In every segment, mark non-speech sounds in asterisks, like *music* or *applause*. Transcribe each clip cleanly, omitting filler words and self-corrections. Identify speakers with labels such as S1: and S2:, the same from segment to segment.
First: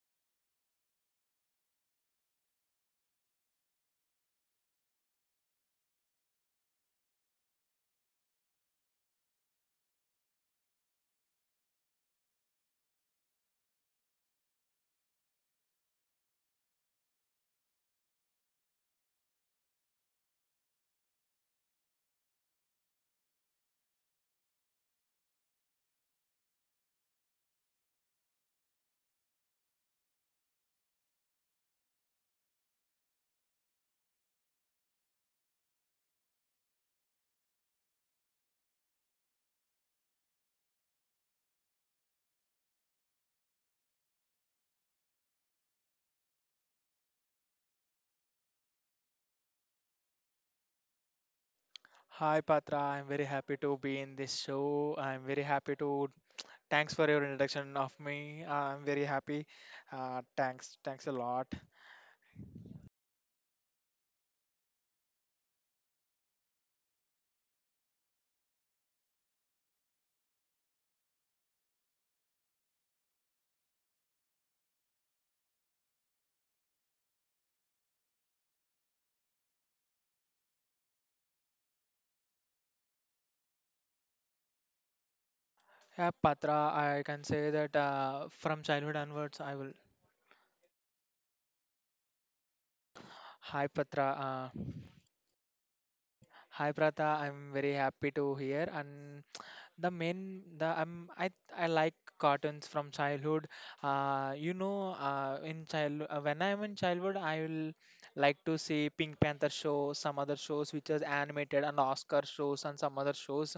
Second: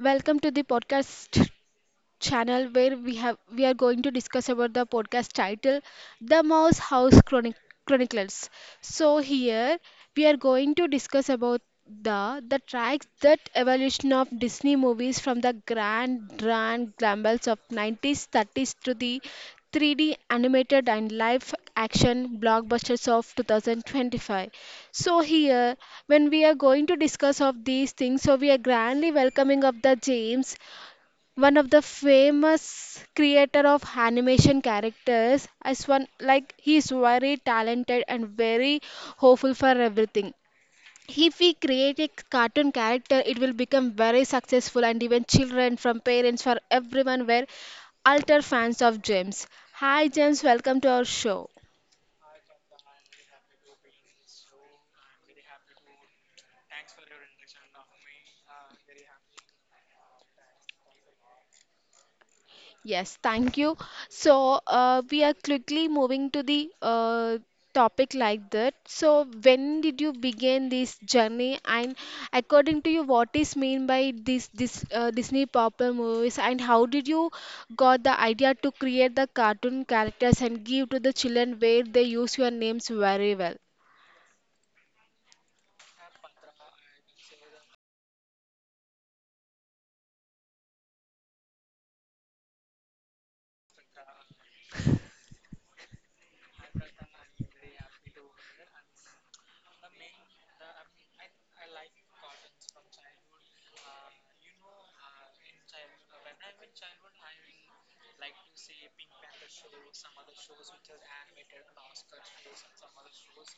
S1: welcome to the podcast channel where we are going to discuss about the podcast title The Mouse House Chronicles. So here we are going to discuss about the tracks that evolution of Disney movies from the grand glambles of '90s '30s to the 3D animated and live action blockbusters of 2025. So here, when we are going to discuss of these things, so we are grandly welcoming of the James, one of the famous creator of animation characters as one, like he is very talented and very hopeful for everything. If we create a cartoon character, it will become very successful and even children from parents, for everyone were alter fans of James. Hi James, welcome to our show.
S2: Hi Patra, I'm very happy to be in this show. I'm very happy to, thanks for your introduction of me. I'm very happy. Thanks a lot.
S1: Yes, thank you. So, we are quickly moving to the topic like that. So, when did you begin this journey? And according to you, what is mean by this Disney popular movies? And how did you got the idea to create the cartoon characters and give to the children where they use your names very well?
S2: Yeah, Patra, I can say that from childhood onwards, I will. Hi Patra, uh, Hi Pratha. I'm very happy to hear, and the main the I like cartoons from childhood. You know, in child When I'm in childhood, I will like to see Pink Panther show, some other shows which is animated, and Oscar shows and some other shows.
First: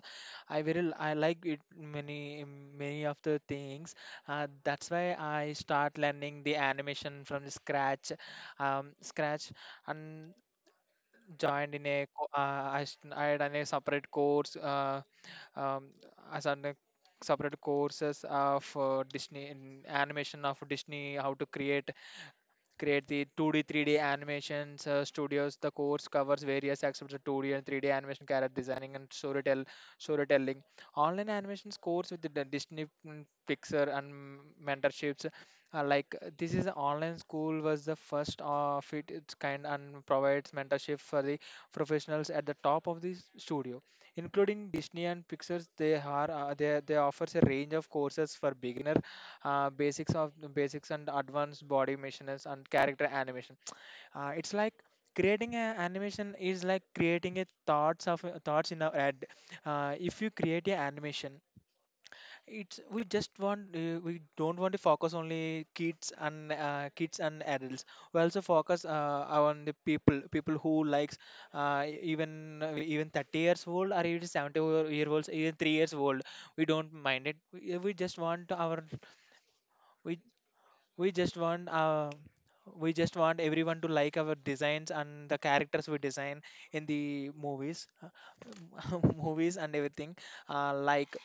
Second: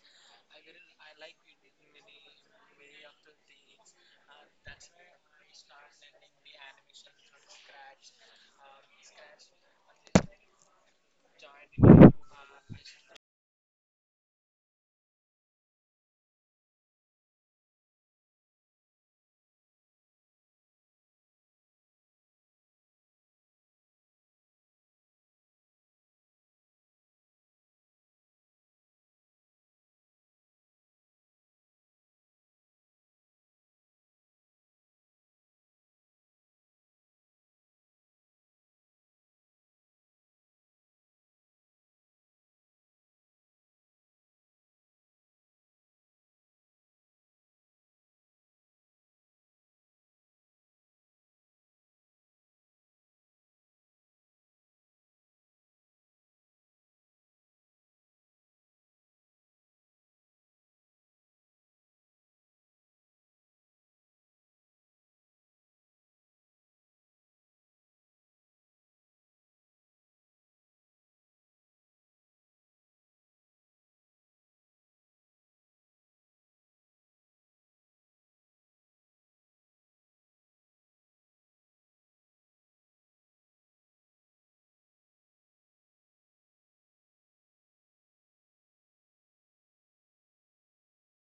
S2: I like it, many of the things. That's why I start learning the animation from the scratch, um, scratch, and joined in a co- I s- I done a separate course. Um, as on the separate courses of Disney, in animation of Disney, how to create the 2D, 3D animations, studios. The course covers various aspects of 2D and 3D animation, character designing, and storytelling. Online animations course with the Disney, Pixar, and mentorships. This is online school was the first of it, its kind, and provides mentorship for the professionals at the top of the studio, including Disney and Pixar's. They are they offers a range of courses for beginner, basics of basics and advanced body missions and character animation. It's like creating an animation is like creating a thoughts of thoughts in our head. If you create an animation, it's we just want, we don't want to focus only kids and kids and adults. We also focus on the people who likes, even 30 years old or even 70-year olds, even 3 years old. We don't mind it. We just want our, we we just want uh, we just want everyone to like our designs and the characters we design in the movies, *laughs* movies and everything. Like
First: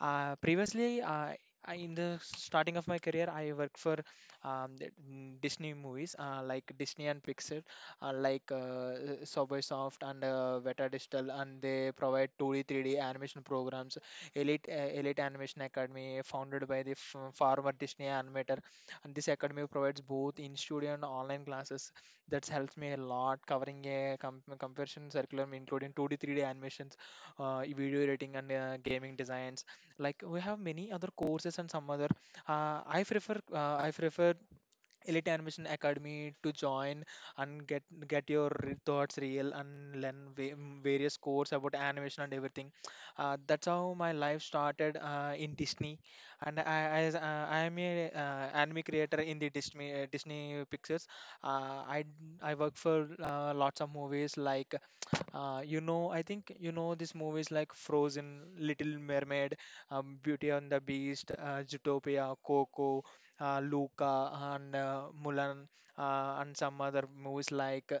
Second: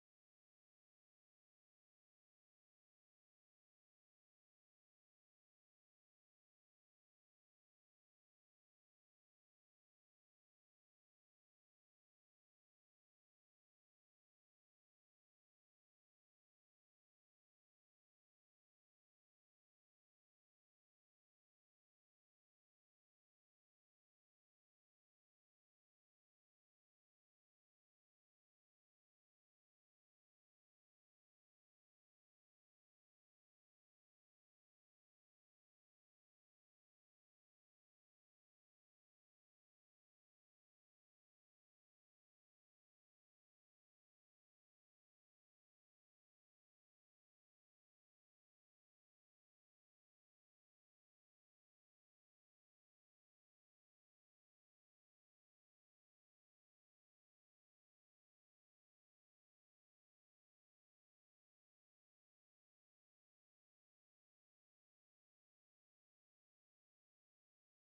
S2: previously I, in the starting of my career, I worked for Disney movies, like Disney and Pixar, Subway Soft and Beta Digital, and they provide 2D 3D animation programs. Elite, Elite Animation Academy, founded by the former Disney animator, and this academy provides both in-studio and online classes. That helps me a lot, covering a comparison curriculum including 2D, 3D animations, video editing, and gaming designs. Like, we have many other courses and some other. I prefer Elite Animation Academy to join and get your thoughts real and learn various courses about animation and everything. That's how my life started in Disney, and I am a anime creator in the Disney, Disney Pictures. Uh, I I work for lots of movies like, I think you know these movies like Frozen, Little Mermaid, Beauty and the Beast, Zootopia, Coco, Luca, and Mulan, and some other movies like,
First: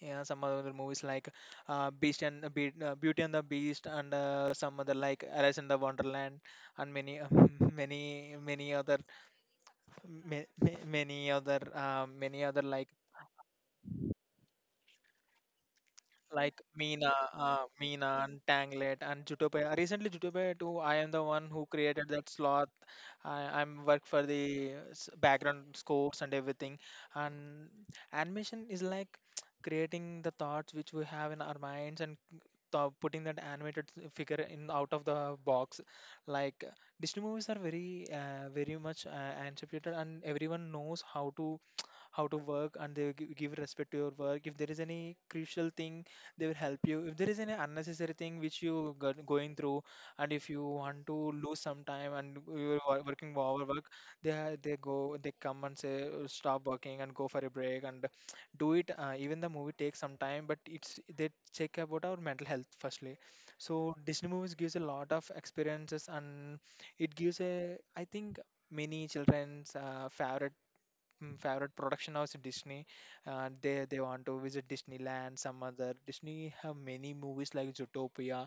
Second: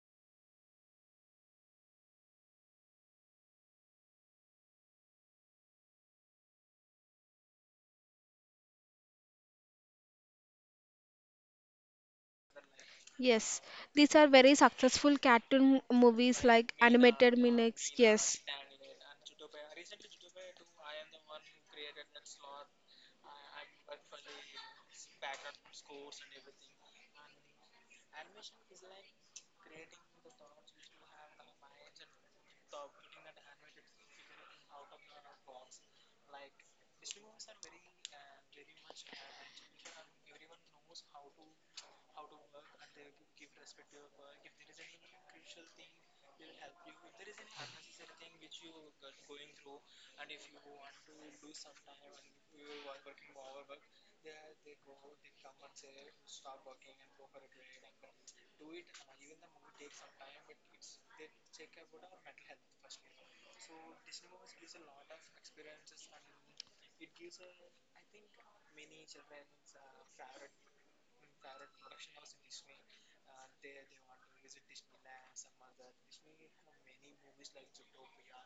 S2: yeah, some other movies like Beast, and Beauty and the Beast, and some other like Alice in the Wonderland, and many, *laughs* many, many other, many other, many other
S1: Yes, these are very successful cartoon movies
S2: like
S1: like
S2: Meena,
S1: animated mimics.
S2: Meena
S1: Yes,
S2: and Tanglet and Jutopia. Recently, Jutopia too. I am the one who created that slot. I'm work for the background scores and everything. And animation is like *tsk* creating the thoughts which we have in our minds and putting that animated figure in out of the box. Like, Disney movies are very, very much anticipated, and everyone knows how to work, and they give respect to your work. If there is any crucial thing, they will help you. If there is any unnecessary thing which you got going through, and if you want to lose some time and you're working overwork, they ha- they go they come and say, "Oh, stop working and go for a break, and do it, even the movie takes some time, but it's they check about our mental health firstly." So Disney movies gives a lot of experiences, and it gives a, I think, many children's favorite, favorite production house in Disney. They want to visit Disneyland. Some other Disney have many movies like Zootopia,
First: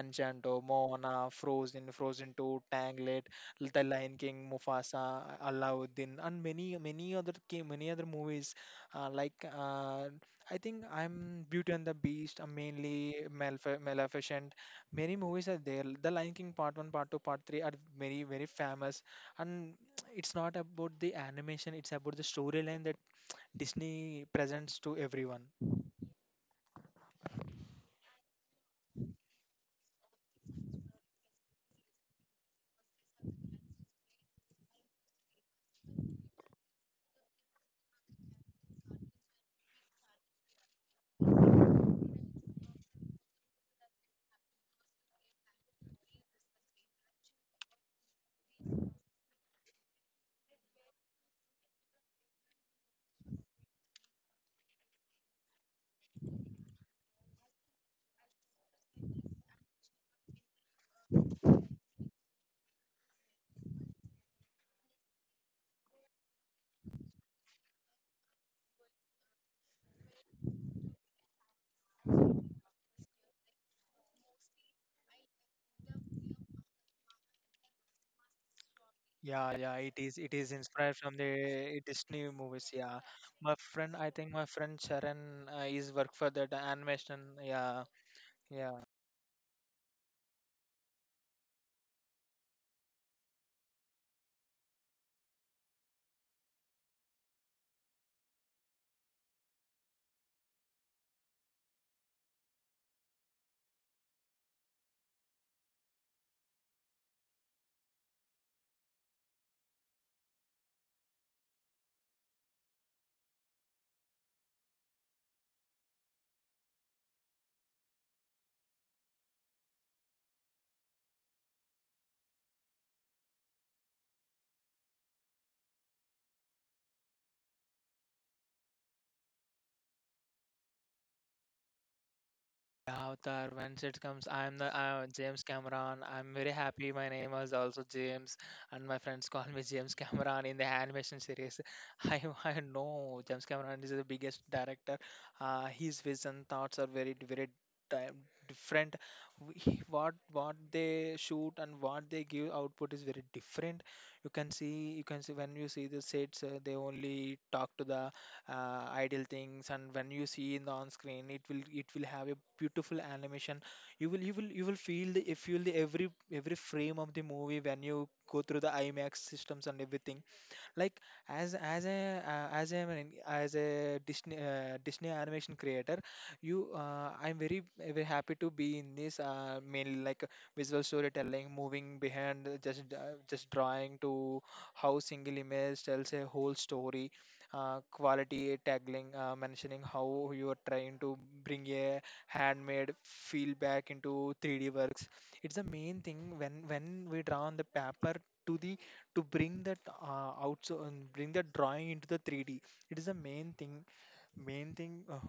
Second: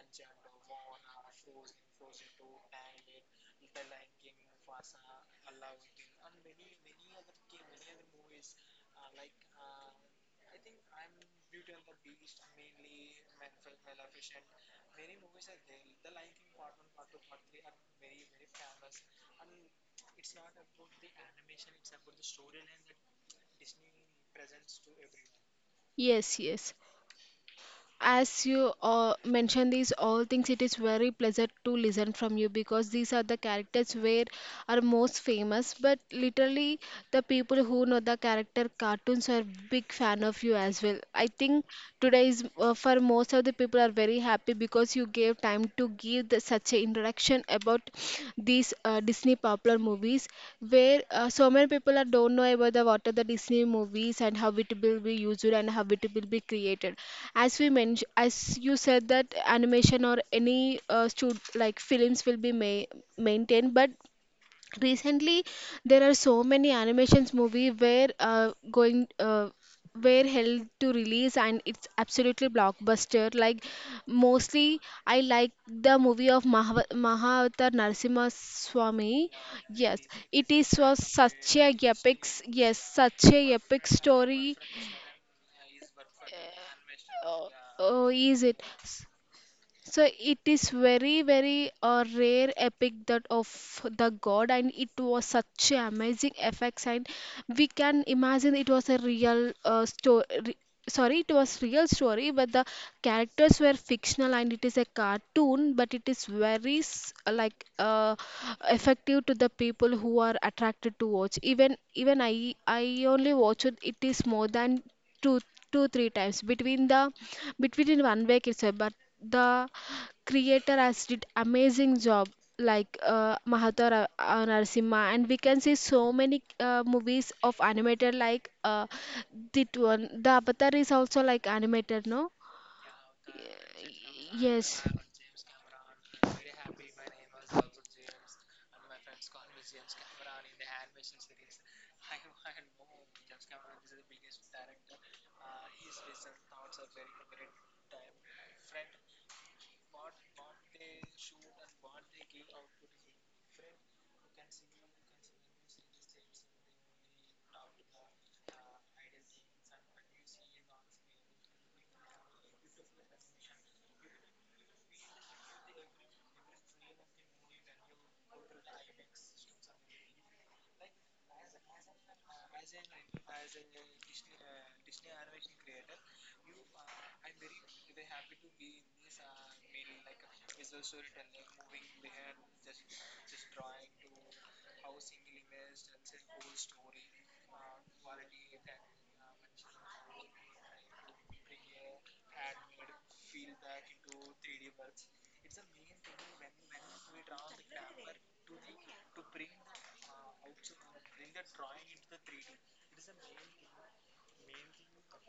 S2: Enchanto, Moana, Frozen, Frozen 2, Tangled, The Lion King, Mufasa, Alauddin, and many other, many other movies. Uh, like uh, I think I'm Beauty and the Beast, mainly Maleficent. Many movies are there. The Lion King Part One, Part Two, Part Three are very, very famous, and it's not about the animation, it's about the storyline that Disney presents to everyone.
S1: yes, yes. As you mentioned these all things, it is very pleasant to listen from you because these are the characters where are most famous. But literally, the people who know the character cartoons are big fan of you as well. I think today is for most of the people are very happy because you gave time to give the, such an introduction about these Disney popular movies, where so many people are, don't know about the what are the Disney movies and how it will be used and how it will be created. As we mentioned, as you said that animation or any like films will be maintained, but recently there are so many animations movie where going were held to release and it's absolutely blockbuster like mostly I like the movie of mahavatar Narasimha swami.
S2: Yeah, yeah,
S1: Yes,
S2: it
S1: it
S2: is
S1: is
S2: inspired
S1: was
S2: from
S1: such a
S2: the
S1: epic.
S2: Disney movies,
S1: Yes,
S2: yeah.
S1: such a
S2: my
S1: epic
S2: friend I think my
S1: story.
S2: friend Sharon, is work for that animation.
S1: uh,
S2: Yeah,
S1: oh, is it?
S2: yeah.
S1: So it is very very rare epic that of the god and it was such a amazing effects and we can imagine it was a real story. Sorry, it was real story but the characters were fictional and it is a cartoon but it is very like effective to the people who are attracted to watch. Even I only watched it, it is more than two two three times between the between one week itself. But the creator has did amazing job like Mahator Narasimha. And we can see so many movies of animated like that one. The Avatar is also like animated, no?
S2: Avatar, once it comes, I'm the,
S1: Yes,
S2: James Cameron. I'm very happy. My name is also James, and my friends *laughs* call me James Cameron in the animation series. *laughs* I know James Cameron is the biggest director. His vision thoughts are very, very di- different. What they shoot and what they give output is very different. You can see, when you see the sets, they only talk to the ideal things, and when you see in the on screen, it will have a beautiful animation. You will feel the, every frame of the movie when you go through the IMAX systems and everything. Like, as a Disney, Disney animation creator, you I'm very, very happy to be in this. Mainly like visual storytelling, moving behind just drawing to how single image tells a whole story, quality tagging, mentioning how you are trying to bring a handmade feel back into 3D works. It's the main thing, when we draw on the paper, to the to bring that out, and bring that drawing into the 3D. It is the main thing, main thing,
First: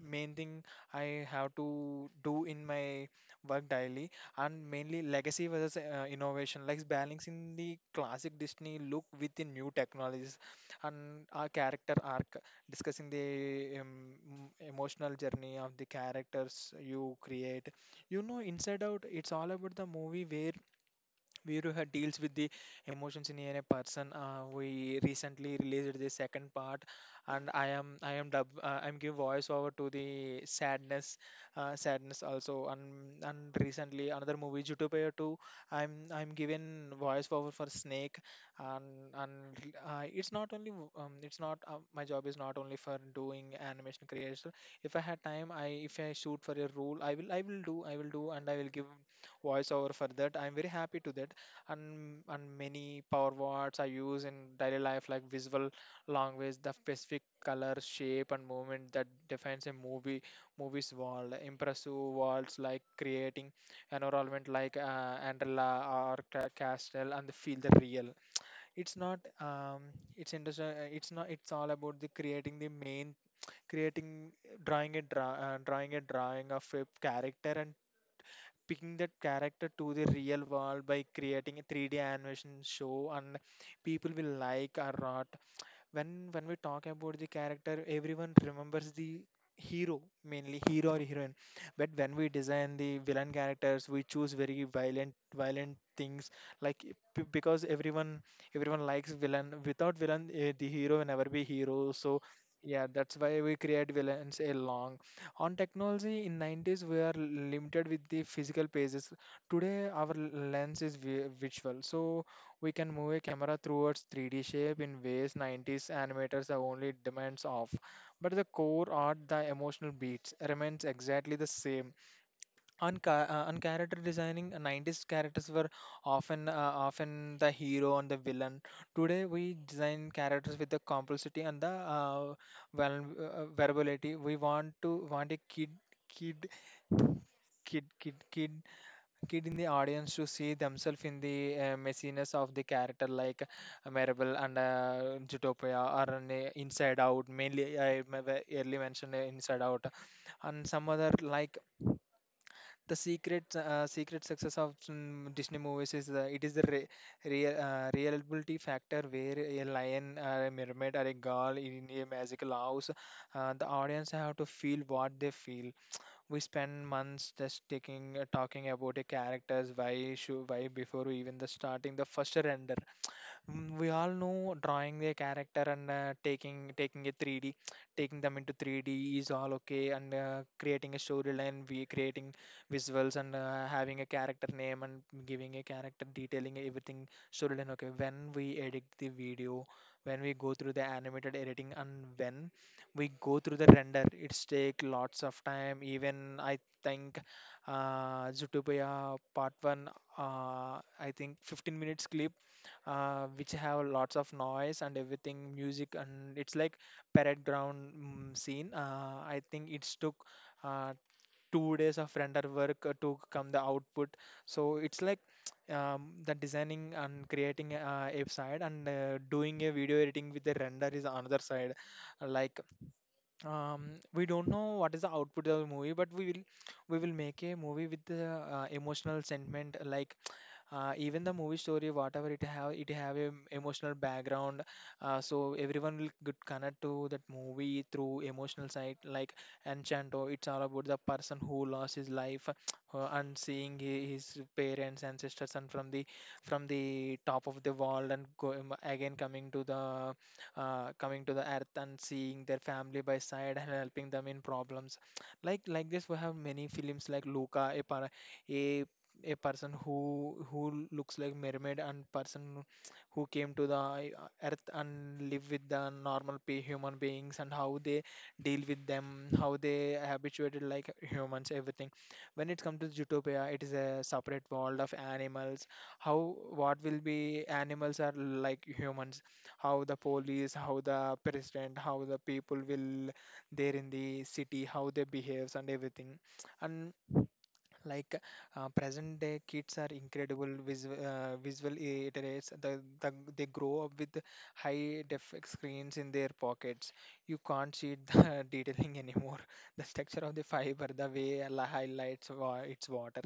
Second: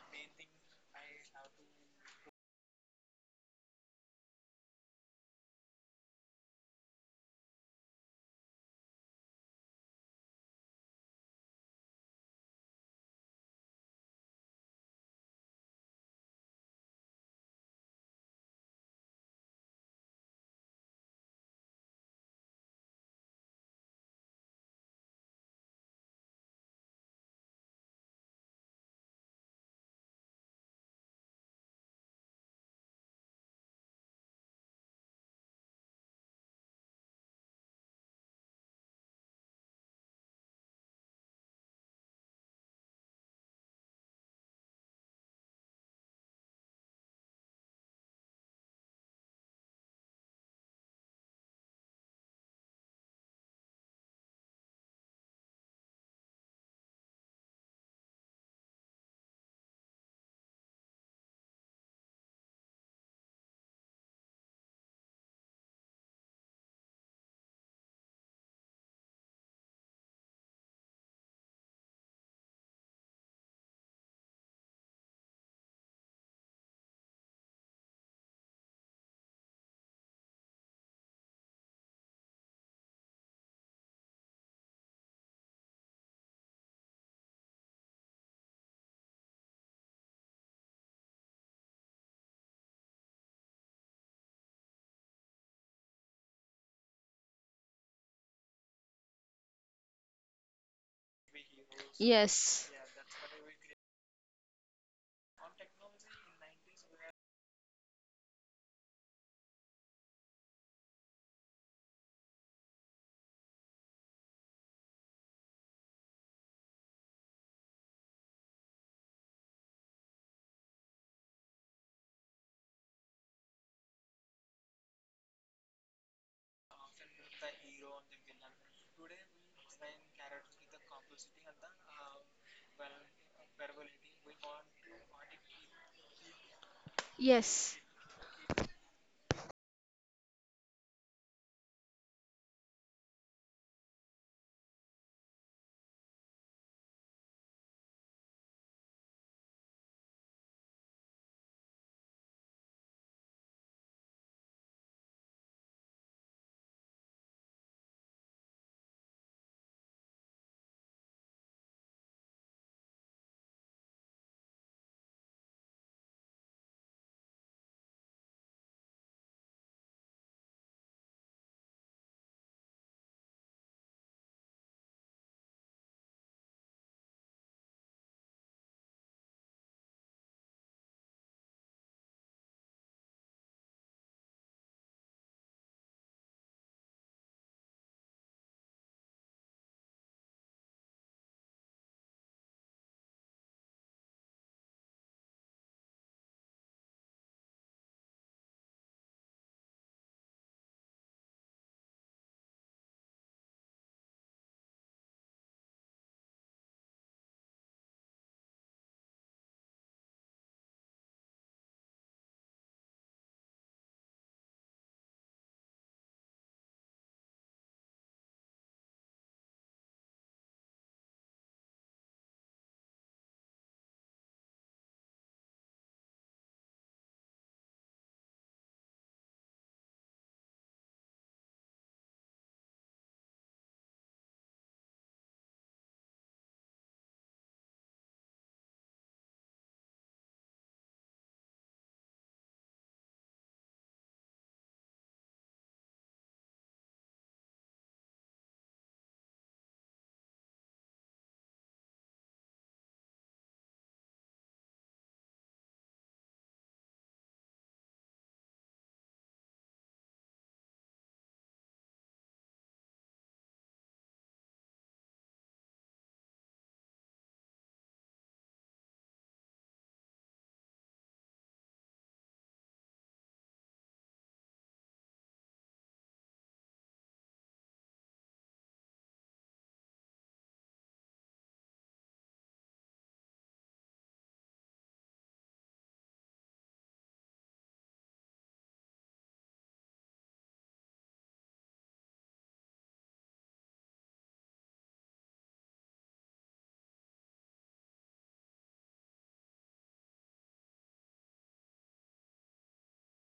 S2: main thing I have to do in my work daily, and mainly legacy versus innovation, like balancing the classic Disney look with the new technologies, and our character arc, discussing the emotional journey of the characters you create. You know Inside Out, it's all about the movie where we do have deals with the emotions in a person. We recently released the second part, and I'm give voice over to the sadness, sadness also. And recently another movie, Zootopia 2, I'm given voice over for snake. And It's not, my job is not only for doing animation creation. If I had time, I if I shoot for a role, I will do, and I will give voiceover for that. I'm very happy to that. And many power words are used in daily life, like visual language, the specific color, shape, and movement that defines a movie's world. Impressive worlds, like creating environment like Andrella or Castell, and feel the real. It's not it's interesting it's all about the creating the main creating drawing a drawing of a character, and picking that character to the real world by creating a 3D animation show, and people will like or not. When we talk about the character, everyone remembers the hero, mainly hero or heroine. But when we design the villain characters, we choose very violent, violent things, like, because everyone likes villain. Without villain, the hero will never be hero. So,
S1: yes,
S2: yeah, that's why we create villains along on technology. In 90s we are limited with the physical pages. Today, our lens is visual, so we can move a camera towards 3D shape in ways 90s animators are only demands of. But the core art, the emotional beats, remains exactly the same. On character designing, 90s characters were often, often the hero and the villain. Today, we design characters with the complexity and the variability. We want to want a kid,
S1: yes.
S2: kid, kid, kid kid in the audience to see themselves in the messiness of the character, like Marvel and Zootopia, or Inside Out. Mainly, early mentioned Inside Out and some other, like, the secret success of Disney movies is the it is the re- real reliability factor where a lion or a mermaid or a girl in a magical house, the audience have to feel what they feel. We spend months just taking talking about a characters, why before we even the starting the first render. We all know drawing their character, and taking taking a 3D taking them into 3D is all okay, and creating a storyline, we creating visuals, and having a character name and giving a character detailing everything, storyline, okay, when we edit the video, when we go through the animated editing, and when we go through the render, it's take lots of time. Even I think Zootopia part 1, uh, I think 15 minutes clip, which have lots of noise and everything, music, and it's like parade ground scene. I think it's took uh, 2 days of render work to come the output. So it's like, *tsk* the designing and creating a side, and doing a video editing with the render is another side. Like, we don't know what is the output of the movie, but we will make a movie with the emotional sentiment, like even the movie story, whatever it have, it have a emotional background. So everyone will get connect to that movie through emotional side, like enchanto. It's all about the person who lost his life, *tsk* and seeing his parents ancestors, and from the top of the world, and go, again coming to the, earth, and seeing their family by side and helping them in problems. *tsk* Like this, we have many films like luca, a, para, a a person who looks like mermaid, and person who came to the earth and live with the normal human beings, and how they deal with them, how they habituated like humans, everything. When it comes to zootopia, it is a separate world of animals, how what will be animals are like humans, how the police, how the president, how the people will there in the city, how they behaves and everything. And, like, present day kids are incredible visual iterates. They grow up with high def screens in their pockets. You can't see the *laughs* detailing anymore, the structure of the fiber, the way highlights its water.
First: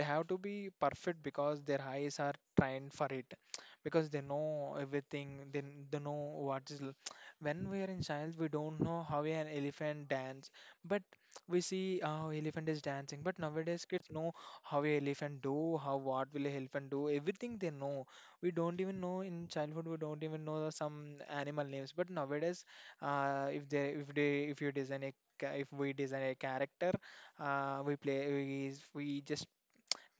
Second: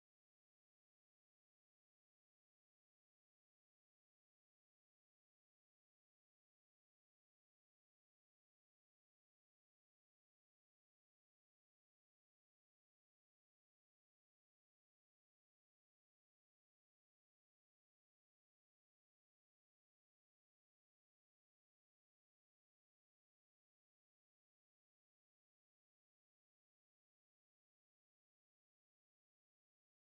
S2: It have to be perfect because their eyes are trained for it, because they know everything, they know what is l-. *tsk* when we are in child, we don't know how an elephant dance, but we see how elephant is dancing. But nowadays kids know how a elephant do, how what will a elephant do, everything they know. We don't even know in childhood, we don't even know the some animal names. But nowadays, if you design a if we design a character, we just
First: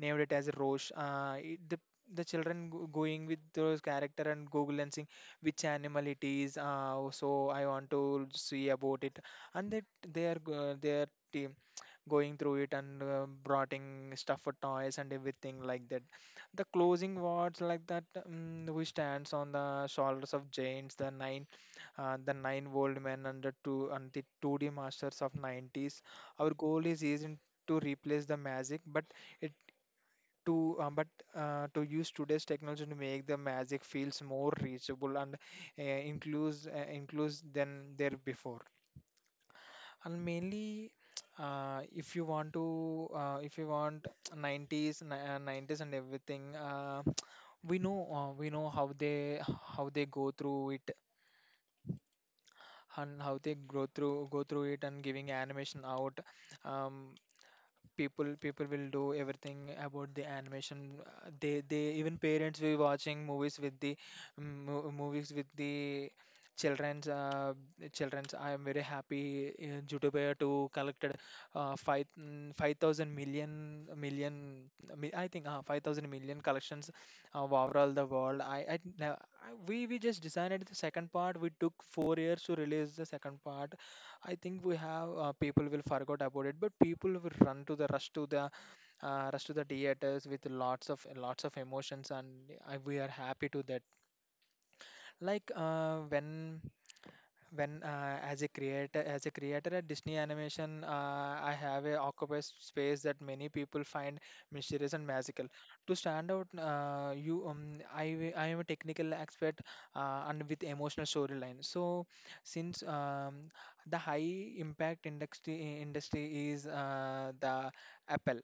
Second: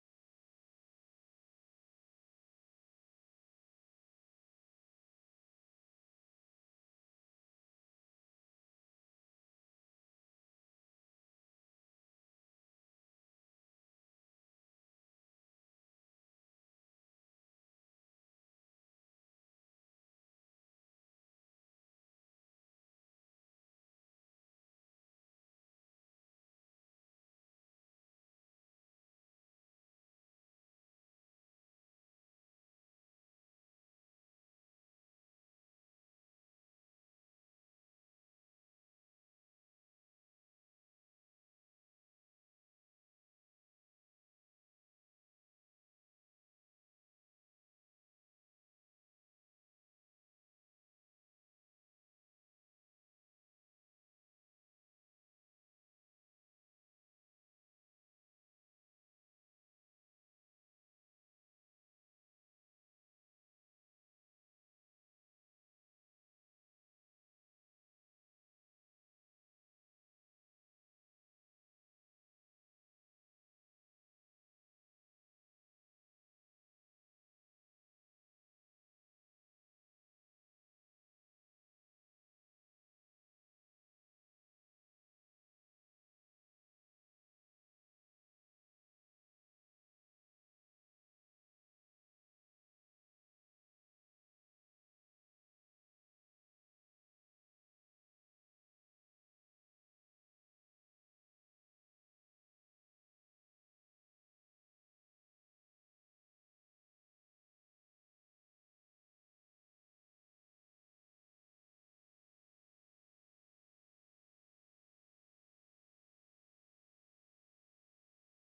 S2: named it as roche, the children going with those character, and google, and seeing which animal it is. So I want to see about it. And that they are they are team going through it, and brought in stuff for toys and everything like that. The closing words like that, who stands on the shoulders of giants, the nine world men, and the two and the 2D masters of 90s. Our goal is isn't to replace the magic, but, it to but to use today's technology to make the magic feels more reachable, and includes than there before. And mainly, *tsk* if you want *tsk* 90s, 90s and everything, *tsk* we know how they go through it, and how go through it, and giving animation out. Um, People will do everything about the animation. They even parents will be watching movies with the, movies with the children's uh, children's. I am very happy Zootopia 2 collected 5 5,000 million I think 5,000 million collections overall the world. I, we just designed the second part. We took 4 years to release the second part. I think, we have people will forget about it, but people will run to the rush to the theaters with lots of emotions, and, we are happy to that. Like, when as a creator at Disney animation, I have a occupied space that many people find mysterious and magical. To stand out, I am a technical expert, and with emotional storyline. So, since the high impact industry is the apple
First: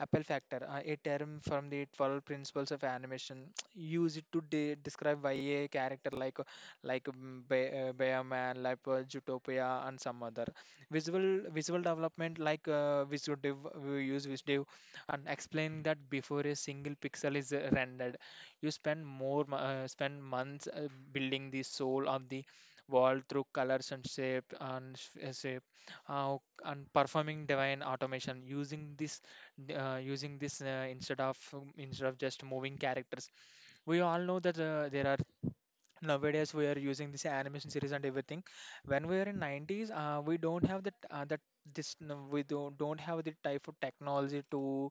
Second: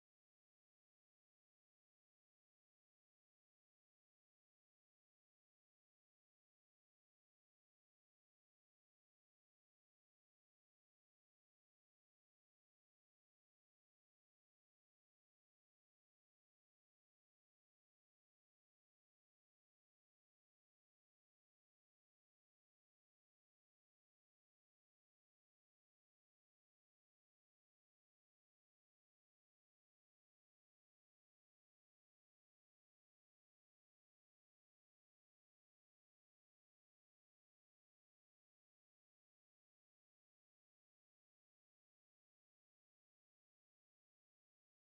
S2: Apple factor, a term from the 12 principles of animation, *tsk* use it to describe why a character like, Bayman, like Zootopia, and some other visual development, like visual div we use visual Div, and explain that before a single pixel is rendered, you spend spend months building the soul of the world through colors and shape, and shape, uh, and performing divine automation using this, instead of, just moving characters. We all know that, there are nowadays we are using this animation series and everything. When we are in 90s, we don't have that, that this no, we don't have the type of technology to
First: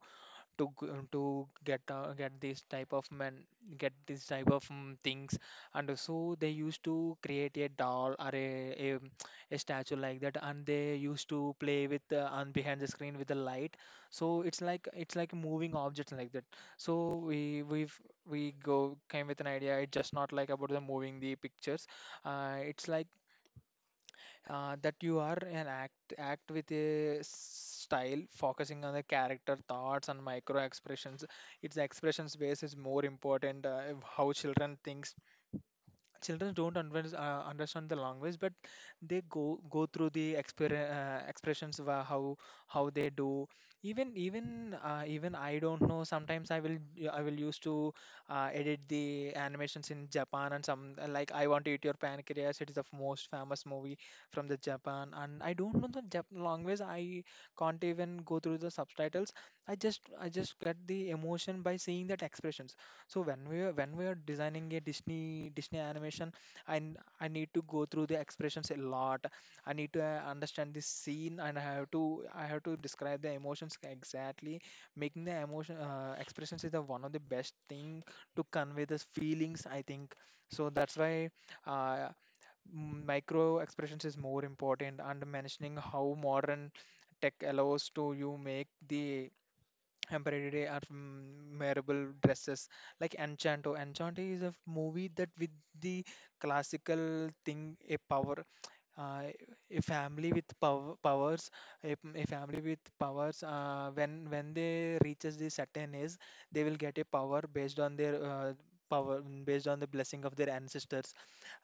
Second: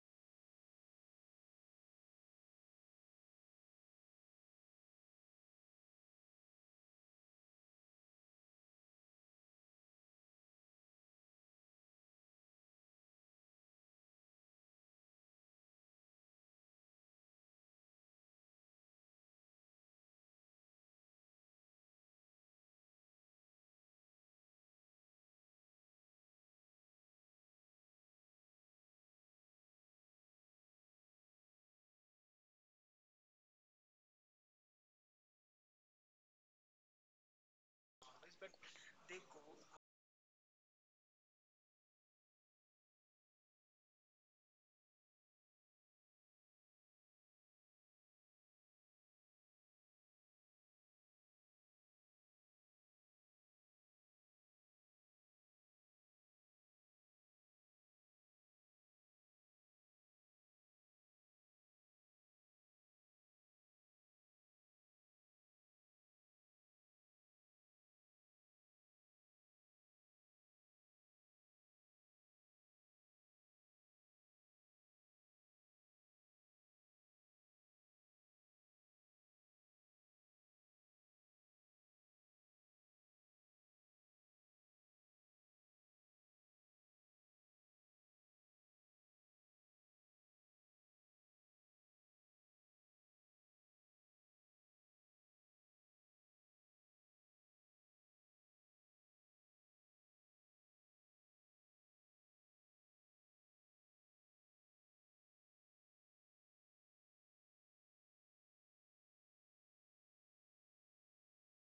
S2: to get this type of men get this type of mm, things. And so they used to create a doll, or a statue like that, and they used to play with and behind the screen with the light. So it's like, moving objects like that. So we we've we go came with an idea. It's just not like about the moving the pictures, it's like, that you are an act with a style, focusing on the character thoughts and micro expressions. Its expressions base is more important. How children thinks. Children don't under- understand the language, but they go through the expressions, how they do. Even I don't know, sometimes I will used to edit the animations in japan, and some, like I Want to Eat Your Pancreas. It is the most famous movie from the japan, and I don't know the japan language, I can't even go through the subtitles. I just get the emotion by seeing that expressions. So when we are designing a Disney animation, I need to go through the expressions a lot. I need to understand the scene, and I have to describe the emotions exactly. Making the emotion expressions is the one of the best thing to convey the feelings. I think so. That's why, uh, micro expressions is more important, and mentioning how modern tech allows to you make the Emperor Day are from memorable dresses, like Enchanto. Enchanto is a movie that, with the classical thing, a power, uh, a family with pow- powers, a family with powers when they reaches the certain age. They will get a power based on their, power based on the blessing of their ancestors.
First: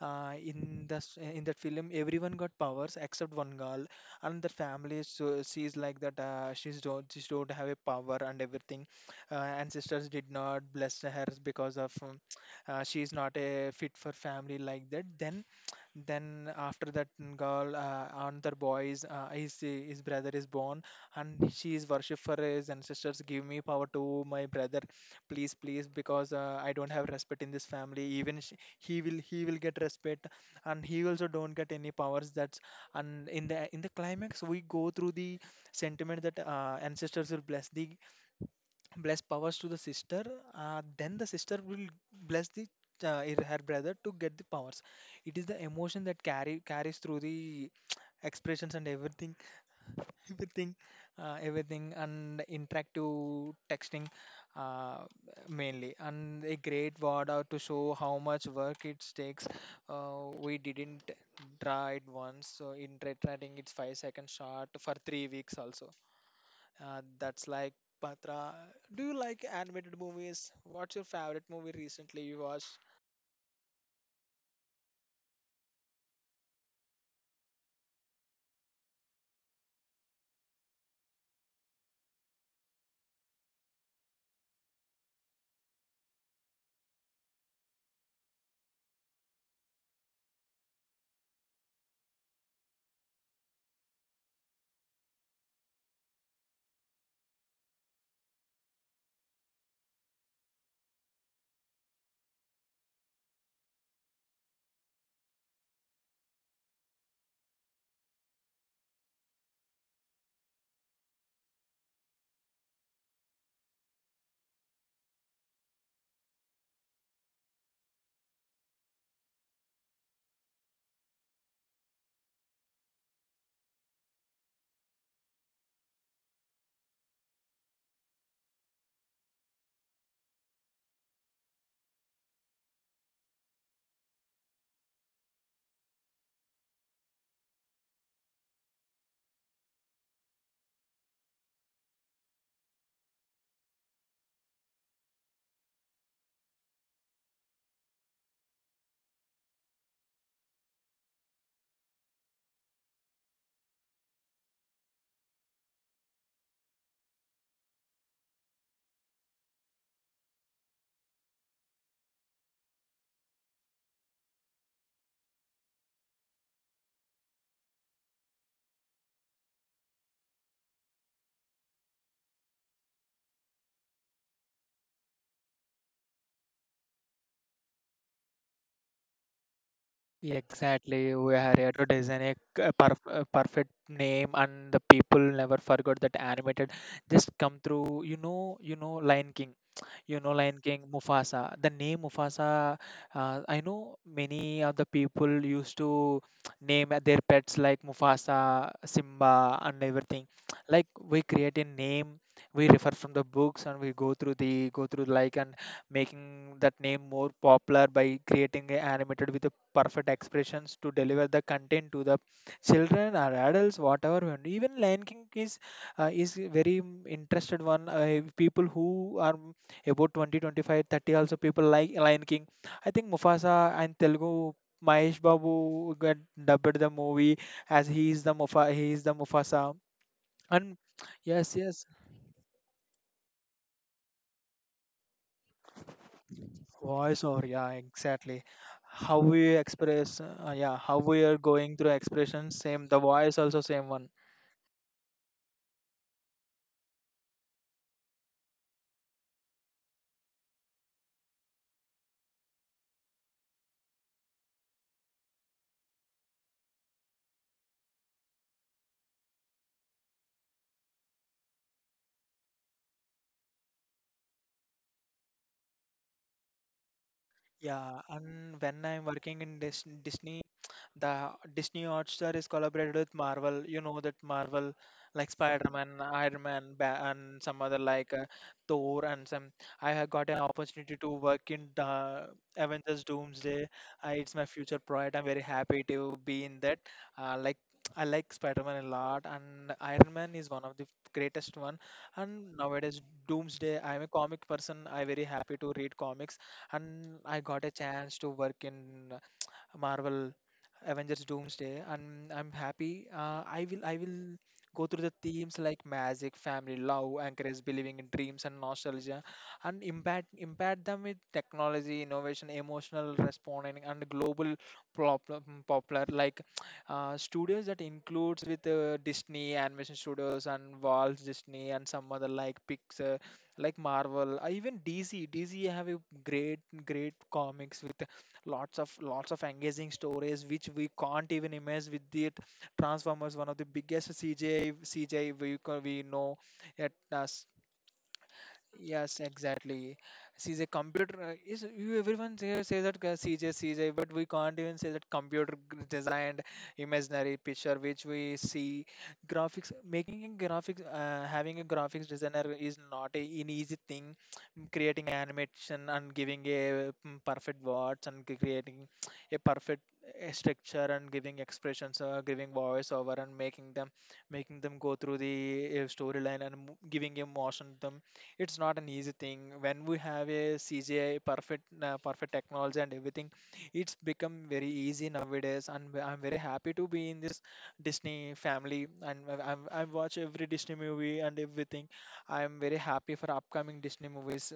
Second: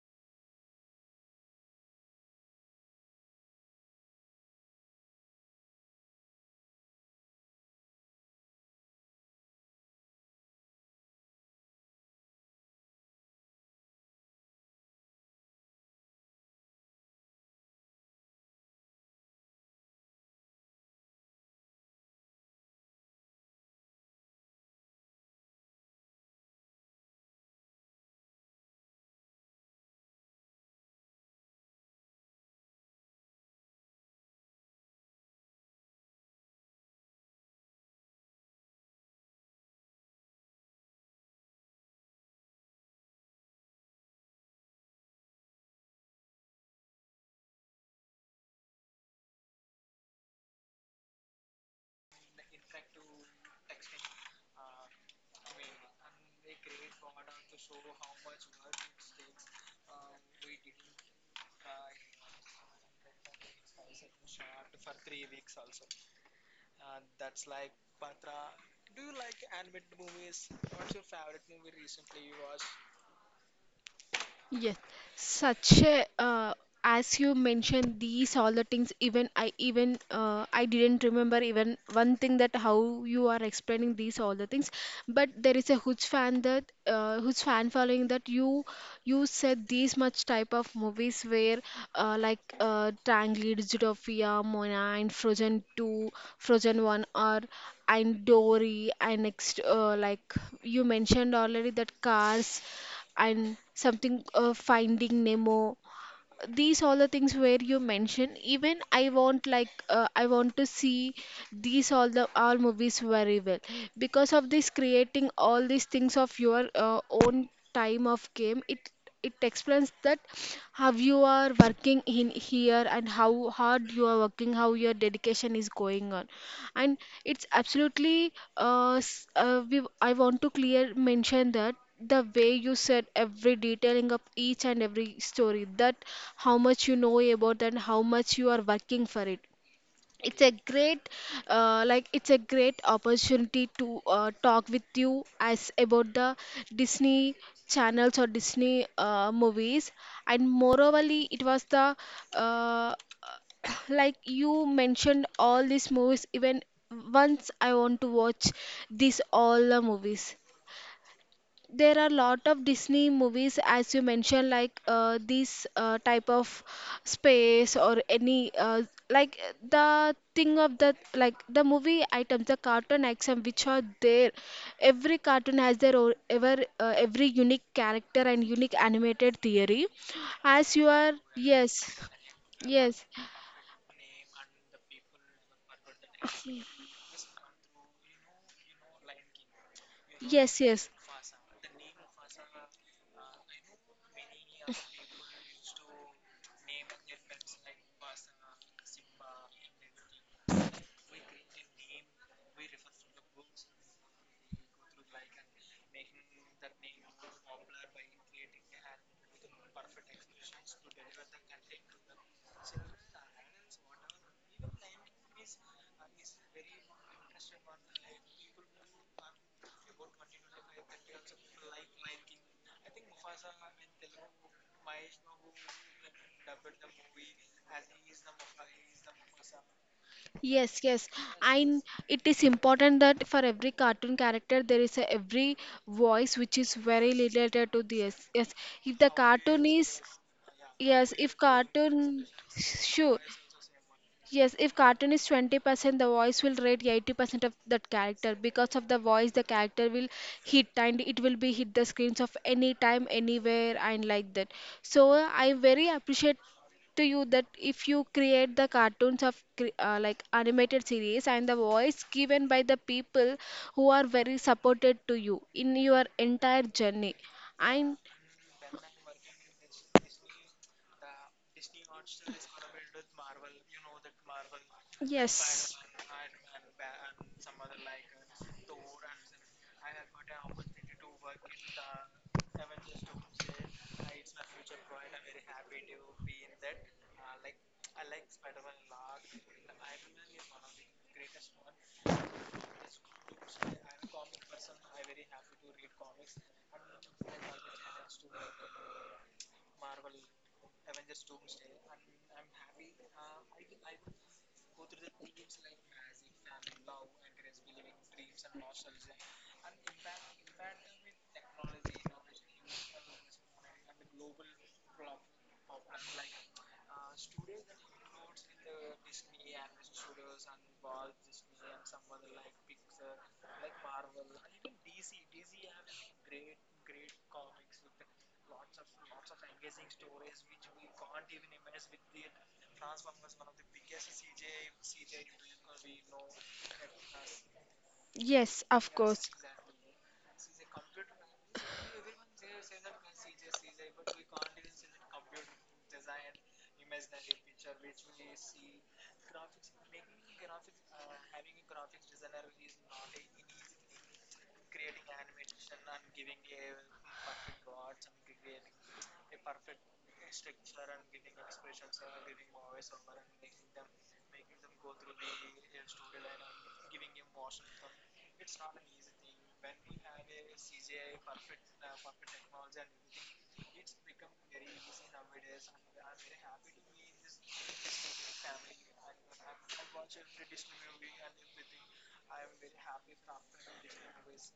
S2: In that film, everyone got powers except one girl and the family. So she's like that, she don't have a power and everything. Ancestors did not bless her because of, she is not a fit for family like that. Then after that, girl, another boys, his brother is born, and she is worship for his ancestors. Give me power to my brother, please, please, because, I don't have respect in this family. Even sh he will get respect, and he also don't get any powers. That's. And in the climax, we go through the sentiment that ancestors will bless the, bless powers to the sister. Then the sister will bless the, her brother to get the powers. It is the emotion that carry carries through the *tsk* expressions and everything, *laughs* everything, everything, and interactive texting, uh, mainly, and a great word out to show how much work it takes. We didn't draw it once, so in red writing it's 5 second shot for 3 weeks also. That's like Patra. Do you like animated movies? What's your favorite movie recently you watched?
S1: Yes, such a as you mentioned these all the things, even I, even I didn't remember even one thing that how you are explaining these all the things. But there is a huge fan that huge fan following that you said these much type of movies where like Tangled, Zootopia, Mona and Frozen 2, Frozen 1 or and Dory and next like you mentioned already that Cars and something Finding Nemo. These all the things where you mention. Even I want like I want to see these all the all movies very well because of this creating all these things of your own time of game. It explains that how you are working in here and how hard you are working, how your dedication is going on. And it's absolutely we I want to clear mention that the way you said every detailing of each and every story, that how much you know about and how much you are working for it, it's a great like it's a great opportunity to talk with you as about the Disney channels or Disney movies. And moreover, it was the uh, like you mentioned all these movies, even once I want to watch these all the movies. There are a lot of Disney movies, as you mentioned, like this type of space or any like the thing of the like the movie items, the cartoon action which are there. Every cartoon has their own, every unique character and unique animated theory. As you
S2: Exactly,
S1: are,
S2: we are here to
S1: yes,
S2: design a c- a perf
S1: yes.
S2: a perfect name, and the people never forgot that animated. Just come through, Lion King. You know Lion
S1: Yes,
S2: King,
S1: yes.
S2: Mufasa. The name Mufasa, I know many of the people used to name their pets like Mufasa, Simba, and everything. Like we create a name, we refer from the books, and we go through like and making that name more popular by creating a animated with the perfect expressions to deliver the content to the children or adults, whatever we want. Even Lion King is very interested one. People who are about 2025 30, also people like Lion King. I think Mufasa, and Telugu Mahesh Babu got dubbed the movie as he is the Mufasa. And
S1: Yes, yes.
S2: yes,
S1: And
S2: yes.
S1: it is important that for every cartoon character there is a every voice which is very
S2: Voice, or yeah,
S1: related to this.
S2: exactly.
S1: Yes. If the
S2: How we
S1: cartoon is,
S2: express, yeah, how
S1: yes,
S2: we
S1: if
S2: are going through
S1: cartoon,
S2: expression, same, the
S1: sure.
S2: voice also same one.
S1: Yes, if cartoon is 20%, the voice will rate 80% of that character. Because of the voice, the character will hit and it will be hit the screens of any time, anywhere, and like that. So I very appreciate to you that if you create the cartoons of like animated series and the voice given by the people who are very supported to you in your entire journey. And
S2: Yeah. And when I'm working in Disney, the Disney Hotstar is collaborated with Marvel. You know that Marvel, like
S1: yes.
S2: Spider-Man, Iron Man, and some other like Thor and some. I have got an opportunity to work in the Avengers Doomsday. It's my future project. I'm very happy to be in that. Like, I like Spider-Man a lot, and Iron Man is one of the greatest one. And nowadays, Doomsday. I'm a comic person. I very happy to read comics, and I got a chance to work in Marvel Avengers Doomsday, and I'm happy. I will go through the themes like magic, family, love, anchorage, believing in dreams, and nostalgia, and impact them with technology, innovation, emotional responding, and global problem popular like studios that includes with Disney animation studios and Walt Disney and some other like Pixar, like Marvel, even DC. DC have a great great comics with lots of engaging stories which we can't even imagine, with the transformers one of the biggest CGI we know at
S1: Yes, of
S2: Yes,
S1: course.
S2: exactly. CJ computer, is, you, everyone here says that CJ, but we can't even say that computer designed imaginary picture which we see. Graphics, making a graphics, having a graphics designer is not an easy thing. Creating animation and giving a perfect words and creating a perfect structure and giving expressions, giving voice over and making them go through the storyline and giving emotion to them, it's not an easy thing. When we have a CGI perfect technology and everything, it's become very easy nowadays, and I'm very happy to be in this Disney family, and I watch every Disney movie and everything. I'm very happy for upcoming Disney movies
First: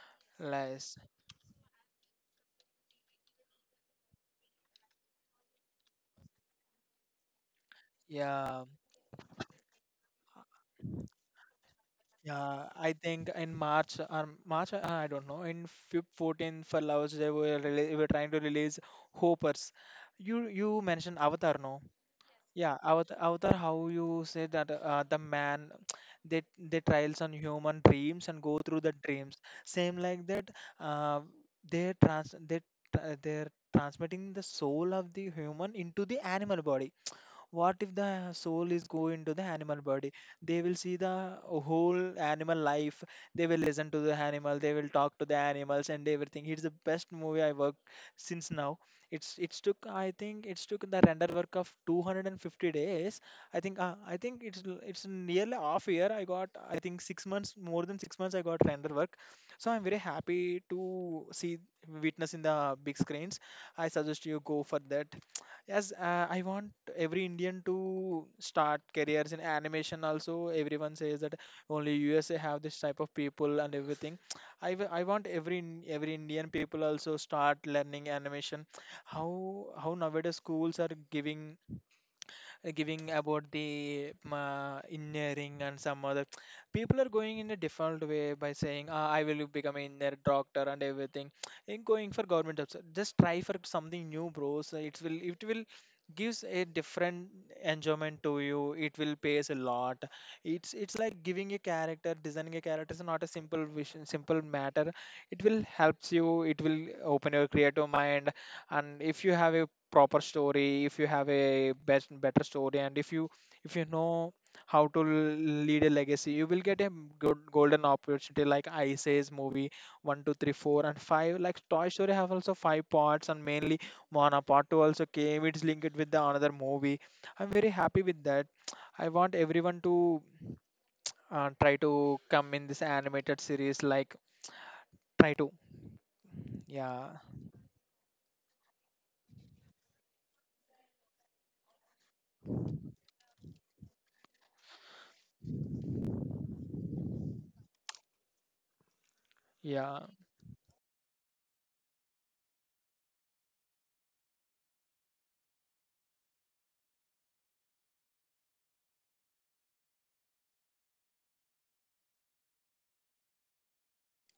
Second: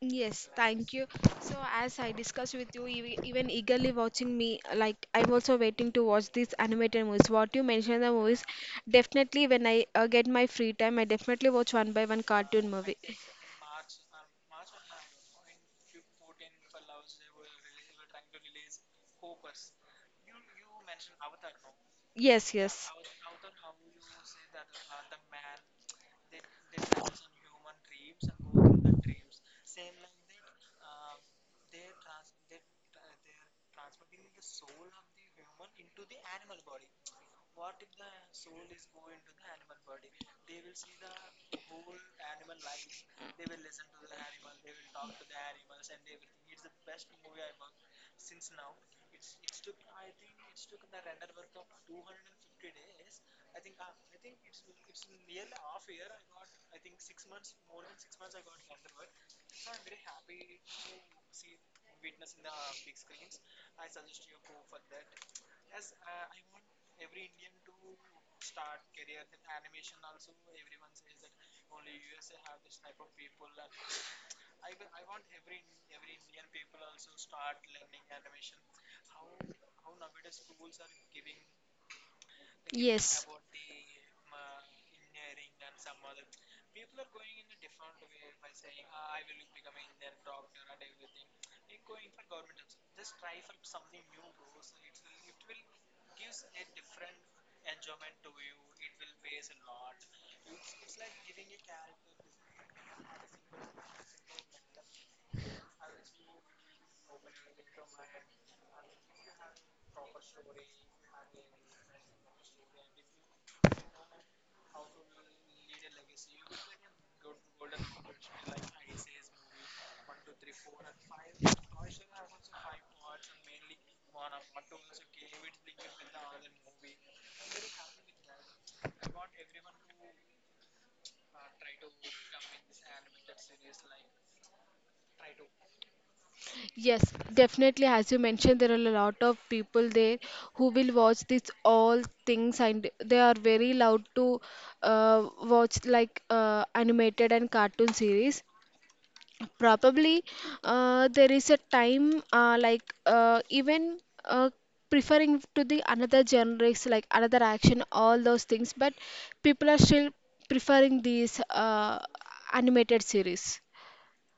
S1: Yes, thank
S2: less.
S1: you. So, as I discussed with you, even eagerly watching me, like I'm also waiting to watch these animated movies. What you mentioned, the movies,
S2: Yeah,
S1: definitely when I get my free time, I definitely watch one by one
S2: yeah,
S1: cartoon
S2: I
S1: movie.
S2: think in March, I don't know. In 14 for Lovers, they were trying to release Hoppers. You mentioned Avatar, no?
S1: Yes,
S2: Yeah,
S1: yes.
S2: outer, how you say that, the man. *tsk* They trials on human dreams and go through the dreams. Same like that, uh, they trans they they're transmitting the soul of the human into the animal body. What if the soul is go into the animal body? They will see the whole animal life. They will listen to the animal. They will talk to the animals and everything. It's the best movie I worked since now. It's took, I think it's took, the render work of 250 days. I think, it's it's nearly half year. I think 6 months, more than 6 months I got render work, so I'm very happy to see witness in the big screens. I suggest you go for that. Yes, I want every Indian to start careers in animation also. Everyone says that only USA have this type of people and everything. *tsk* I want every Indian people also start learning animation. How how nowadays schools are giving
S1: Yes.
S2: about the engineering and some other, people are going in a different way by saying, I will become an engineer, doctor, and everything, in going for government jobs. Just try for something new, bros. It will gives a different enjoyment to you. It will pays a lot. It's like giving a character, designing a character is not a simple vision, simple matter. It will helps you, it will open your creative mind. And if you have a proper story, if you have a best better story, and if you know how to lead a legacy, you will get a good golden opportunity. Like, I says movie 1, 2, 3, 4 and 5. Like Toy Story have also 5 parts, and mainly Moana part 2 also came. It's linked with the another movie. I'm very happy with that. I want everyone to try to come in this animated series, like try to.
S1: Yes,
S2: Yeah.
S1: definitely. As you mentioned, there are a lot of people there who will watch this all things, and they are very loud to watch like animated and cartoon series.
S2: Yeah,
S1: Probably there is a time like even uh, preferring to the another genres like another action all those things, but people are still preferring these animated series.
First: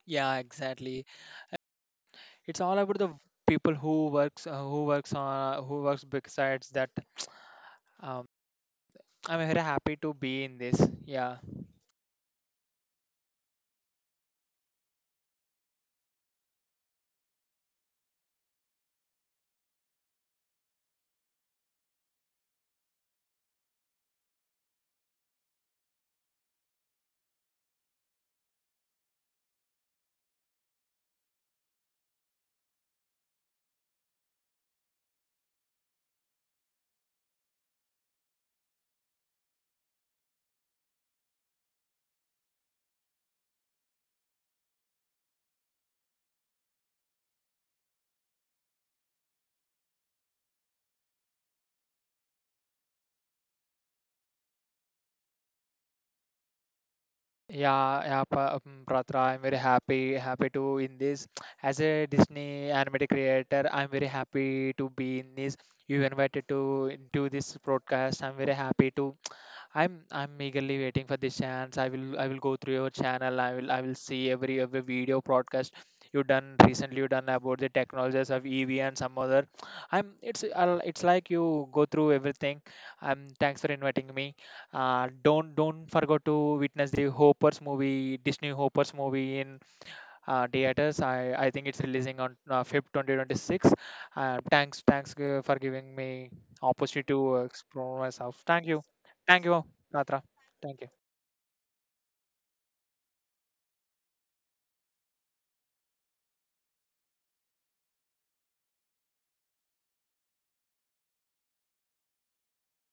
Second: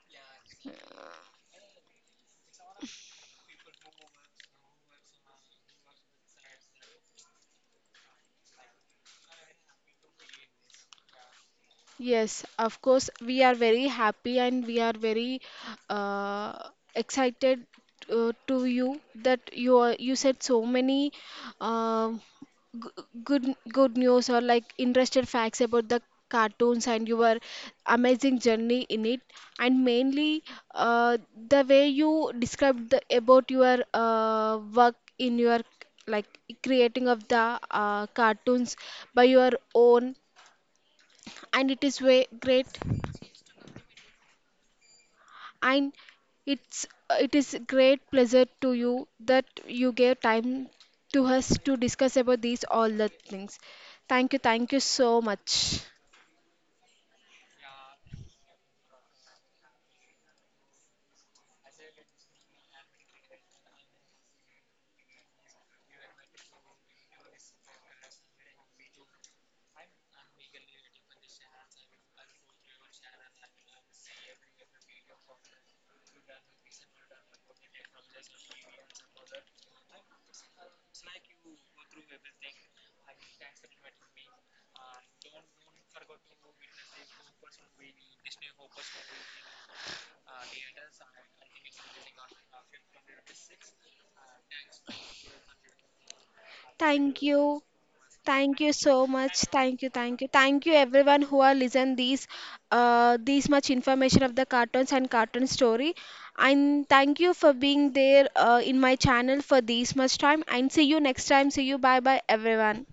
S2: yeah, exactly. It's all about the people who works on who works besides that. um, I'm very happy to be in this. Yeah.
S1: Yes, of course, we are very happy and we are very uh, excited to you that you are, you said so many uh, g- good good news or like interested facts about the cartoons and your amazing journey in it. And mainly uh, the way you described the, about your work in your like creating of the cartoons by your own, and it is way great. And it's it is great pleasure to you that you gave time to us to discuss about these all the things. Thank you so much.
S2: Yeah, yeah, Pratra, I'm very happy to in this. As a Disney animated creator, I'm very happy to be in this. You invited to do this broadcast. I'm very happy to. I'm eagerly waiting for this chance. I will go through your channel. I will see every video broadcast you done recently. You done about the technologies of EV and some other. It's like you go through everything. Thanks for inviting me. Don't forget to witness the Hoppers movie, Disney Hoppers movie in theaters. I think it's releasing on 5th, 2026. Thanks for giving me opportunity
S1: Thank
S2: to
S1: you.
S2: explore myself.
S1: Thank
S2: Thank
S1: you
S2: you.
S1: so much.
S2: Thank you,
S1: Thank you, thank
S2: Patra.
S1: you. Thank you
S2: Thank you.
S1: everyone who are listen these much information of the cartoons and cartoon story. And thank you for being there in my channel for this much time. And see you next time. See you. Bye bye everyone.